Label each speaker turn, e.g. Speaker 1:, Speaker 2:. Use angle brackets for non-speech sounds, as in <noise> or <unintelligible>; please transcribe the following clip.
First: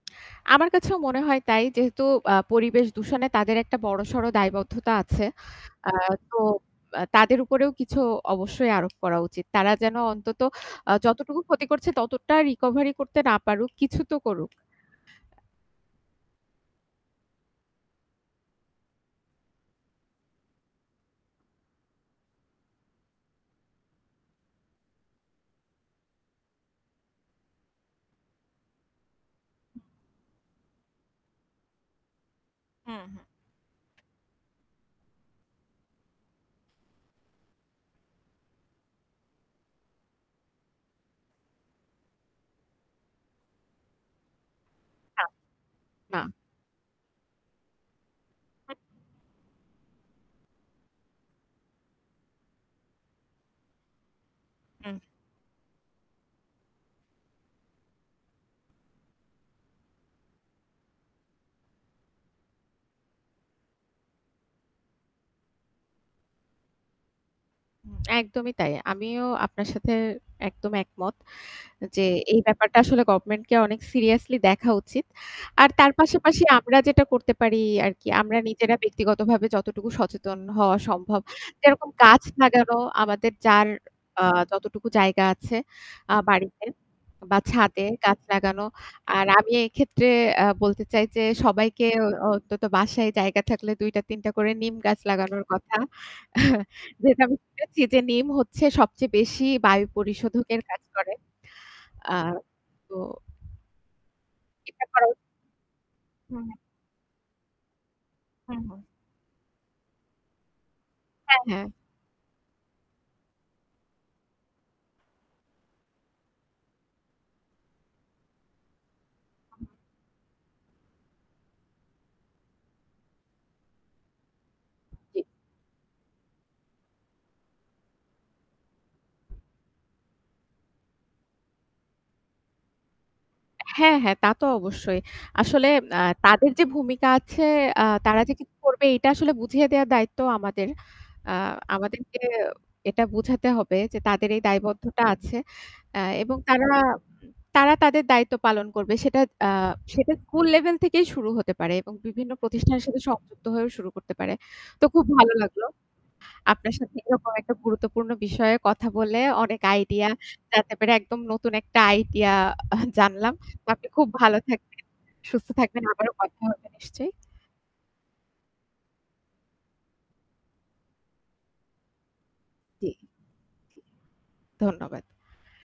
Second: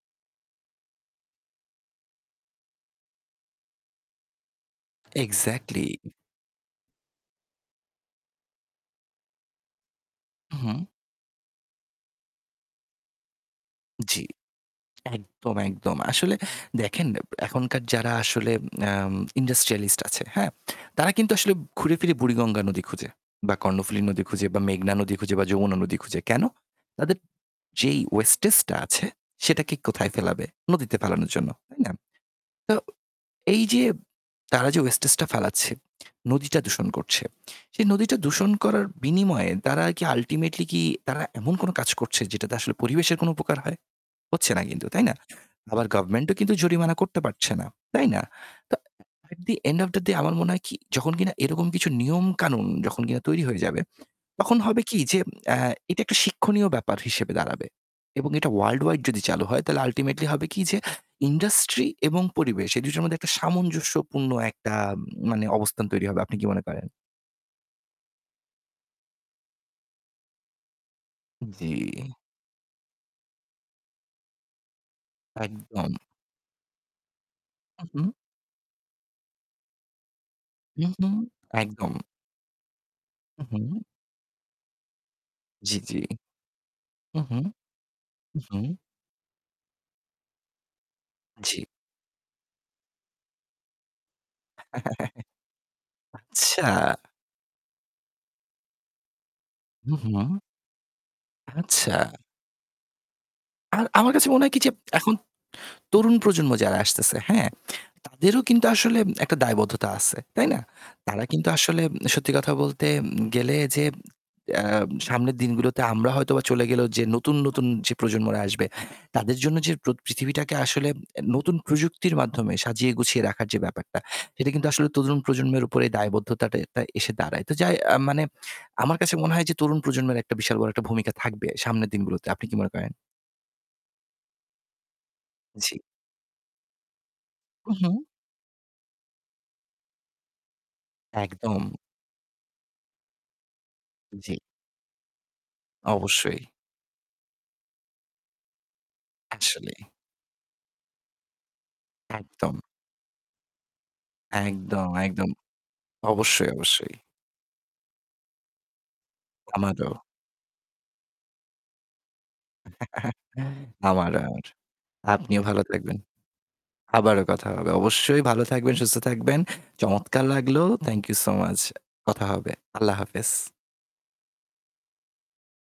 Speaker 1: <clicks tongue> আমার কাছেও মনে হয় তাই, যেহেতু আ পরিবেশ দূষণে তাদের একটা বড়সড় দায়বদ্ধতা আছে।
Speaker 2: এক্সাক্টলি।
Speaker 1: আ তো আ তাদের উপরেও কিছু অবশ্যই আরোপ করা উচিত। তারা যেন অন্তত
Speaker 2: উ হুম।
Speaker 1: আ যতটুকু ক্ষতি করছে ততটা রিকভারি করতে না পারুক, কিছু তো
Speaker 2: জ্বি।
Speaker 1: করুক।
Speaker 2: একদম, একদম। আসলে দেখেন এখনকার যারা আসলে আম ইন্ডাস্ট্রিয়ালিস্ট আছে, হ্যাঁ, তারা কিন্তু আসলে ঘুরেফিরে বুড়িগঙ্গা নদী খুঁজে বা কর্ণফুলী নদী খুঁজে বা মেঘনা নদী খুঁজে বা যমুনা নদী খুঁজে। কেন? তাদের যেই ওয়েস্টেজ টা আছে, সেটাকে
Speaker 1: <unintelligible>
Speaker 2: কোথায় ফেলাবে? নদীতে ফালানোর জন্য। তাই না? তো,
Speaker 1: হুম, হুম।
Speaker 2: এই যে, তারা যে ওয়েস্টেজ টা ফেলাচ্ছে, নদীটা দূষণ করছে। সেই নদীটা দূষণ করার বিনিময়ে তারা কি আল্টিমেটলি কি তারা এমন কোনো কাজ করছে যেটাতে আসলে পরিবেশের কোন উপকার হয়? হচ্ছে না কিন্তু। তাই না?
Speaker 1: হ্যাঁ।
Speaker 2: আবার
Speaker 1: না।
Speaker 2: গভর্নমেন্ট ও কিন্তু জরিমানা করতে পারছে না। তাই না? তো
Speaker 1: হুম।
Speaker 2: এট ডি এন্ড ওফ ডা ডে আমার মনে হয় কি, যখন কিনা এরকম কিছু নিয়মকানুন যখন কিনা তৈরি হয়ে যাবে তখন হবে
Speaker 1: হু, হুম।
Speaker 2: কি যে আ এটা একটা শিক্ষণীয় ব্যাপার হিসেবে দাঁড়াবে। এবং এটা ওয়ার্লড ওয়াইড যদি চালু হয় তাহলে আল্টিমেটলি হবে কি যে ইন্ডাস্ট্রি এবং পরিবেশ এই ২ টোর মধ্যে একটা সামঞ্জস্যপূর্ণ একটা মানে অবস্থান তৈরি হবে। আপনি কি মনে করেন?
Speaker 1: একদমই তাই। আমিও আপনার সাথে একদম একমত যে
Speaker 2: জ্বি।
Speaker 1: এই ব্যাপারটা আসলে গভর্নমেন্ট কে অনেক সিরিয়াসলি দেখা উচিত। আর তার
Speaker 2: একদম।
Speaker 1: পাশাপাশি আমরা যেটা করতে পারি
Speaker 2: হুম, হুম।
Speaker 1: আরকি, আমরা নিজেরা ব্যক্তিগতভাবে যতটুকু সচেতন হওয়া
Speaker 2: হু, হু।
Speaker 1: সম্ভব, যেরকম
Speaker 2: একদম।
Speaker 1: গাছ লাগানো আমাদের
Speaker 2: হু,
Speaker 1: যার
Speaker 2: হু।
Speaker 1: আ যতটুকু জায়গা আছে
Speaker 2: জ্বি, জ্বি।
Speaker 1: আ বাড়িতে
Speaker 2: হু, হু।
Speaker 1: বা ছাদে গাছ লাগানো।
Speaker 2: হুম।
Speaker 1: আর আমি এক্ষেত্রে আ বলতে চাই যে
Speaker 2: জি।
Speaker 1: সবাইকে অই অন্তত বাসায় জায়গা থাকলে ২-৩ টা করে নিম
Speaker 2: <laughs>
Speaker 1: গাছ লাগানোর কথা। <chuckles>
Speaker 2: আচ্ছা।
Speaker 1: যেটা আমি শুনেছি যে নিম হচ্ছে সবচেয়ে বেশি বায়ু
Speaker 2: হু, হু।
Speaker 1: পরিশোধকের কাজ করে।
Speaker 2: আচ্ছা।
Speaker 1: আ তো
Speaker 2: আর আমার কাছে মনে হয় কি যে,
Speaker 1: এটা করা উ
Speaker 2: এখন তরুণ
Speaker 1: হুম।
Speaker 2: প্রজন্ম যারা আসতেছে হ্যাঁ, তাদেরও
Speaker 1: হুম,
Speaker 2: কিন্তু
Speaker 1: হুম।
Speaker 2: আসলে একটা দায়বদ্ধতা আছে। তাই না? তারা
Speaker 1: হ্যাঁ,
Speaker 2: কিন্তু
Speaker 1: হ্যাঁ।
Speaker 2: আসলে সত্যি কথা বলতে উম গেলে যে আ সামনের দিনগুলোতে আমরা হয়তোবা চলে গেলেও যে নতুন, নতুন যে প্রজন্মরা আসবে তাদের জন্য
Speaker 1: হুম।
Speaker 2: যে প্র পৃথিবীটাকে আসলে আ নতুন প্রযুক্তির মাধ্যমে সাজিয়ে গুছিয়ে রাখার যে ব্যাপারটা সেটা কিন্তু আসলে তরুণ
Speaker 1: জী।
Speaker 2: প্রজন্মের উপরে দায়বদ্ধতাটা টা এসে দাঁড়ায়। তো যাই আ মানে আমার কাছে মনে হয় যে তরুণ প্রজন্মের একটা বিশাল বড় একটা ভূমিকা থাকবে সামনের দিনগুলোতে। আপনি কি মনে করেন?
Speaker 1: হ্যাঁ, হ্যাঁ। তা তো অবশ্যই। আসলে
Speaker 2: জ্বি।
Speaker 1: আ তাদের যে ভূমিকা আছে
Speaker 2: হু,
Speaker 1: আ
Speaker 2: হু।
Speaker 1: তারা যে কি করবে এটা আসলে বুঝিয়ে দেওয়ার দায়িত্ব আমাদের। আ
Speaker 2: একদম।
Speaker 1: আমাদেরকে এটা বুঝাতে হবে যে, তাদের
Speaker 2: জ্বি।
Speaker 1: এই দায়বদ্ধতা আছে। আ এবং
Speaker 2: অবশ্যই।
Speaker 1: তারা, তারা উম তাদের দায়িত্ব পালন করবে। সেটা আ
Speaker 2: আসলেই।
Speaker 1: সেটা স্কুল লেভেল থেকেই শুরু হতে পারে এবং বিভিন্ন
Speaker 2: একদম।
Speaker 1: প্রতিষ্ঠানের সাথে সংযুক্ত হয়েও শুরু করতে পারে। তো
Speaker 2: একদম,
Speaker 1: খুব
Speaker 2: একদম।
Speaker 1: ভালো লাগলো।
Speaker 2: অবশ্যই,
Speaker 1: আপনার
Speaker 2: অবশ্যই।
Speaker 1: সাথে এরকম একটা গুরুত্বপূর্ণ বিষয়ে কথা বলে অনেক
Speaker 2: আমারও।
Speaker 1: আইডিয়া জানতে পেরে একদম নতুন একটা আইডিয়া <laughs>
Speaker 2: <laughs>
Speaker 1: জানলাম। তো আপনি খুব
Speaker 2: আমারও
Speaker 1: ভালো
Speaker 2: আর।
Speaker 1: থাকবেন,
Speaker 2: আপনিও
Speaker 1: সুস্থ
Speaker 2: ভালো
Speaker 1: থাকবেন।
Speaker 2: থাকবেন।
Speaker 1: আবারও কথা হবে নিশ্চয়ই।
Speaker 2: আবারো কথা হবে। অবশ্যই ভালো থাকবেন, সুস্থ থাকবেন। চমৎকার লাগলেও থ্যাংক ইউ সো মাচ। কথা হবে।
Speaker 1: জী।
Speaker 2: আল্লাহ হাফেজ।
Speaker 1: ধন্যবাদ।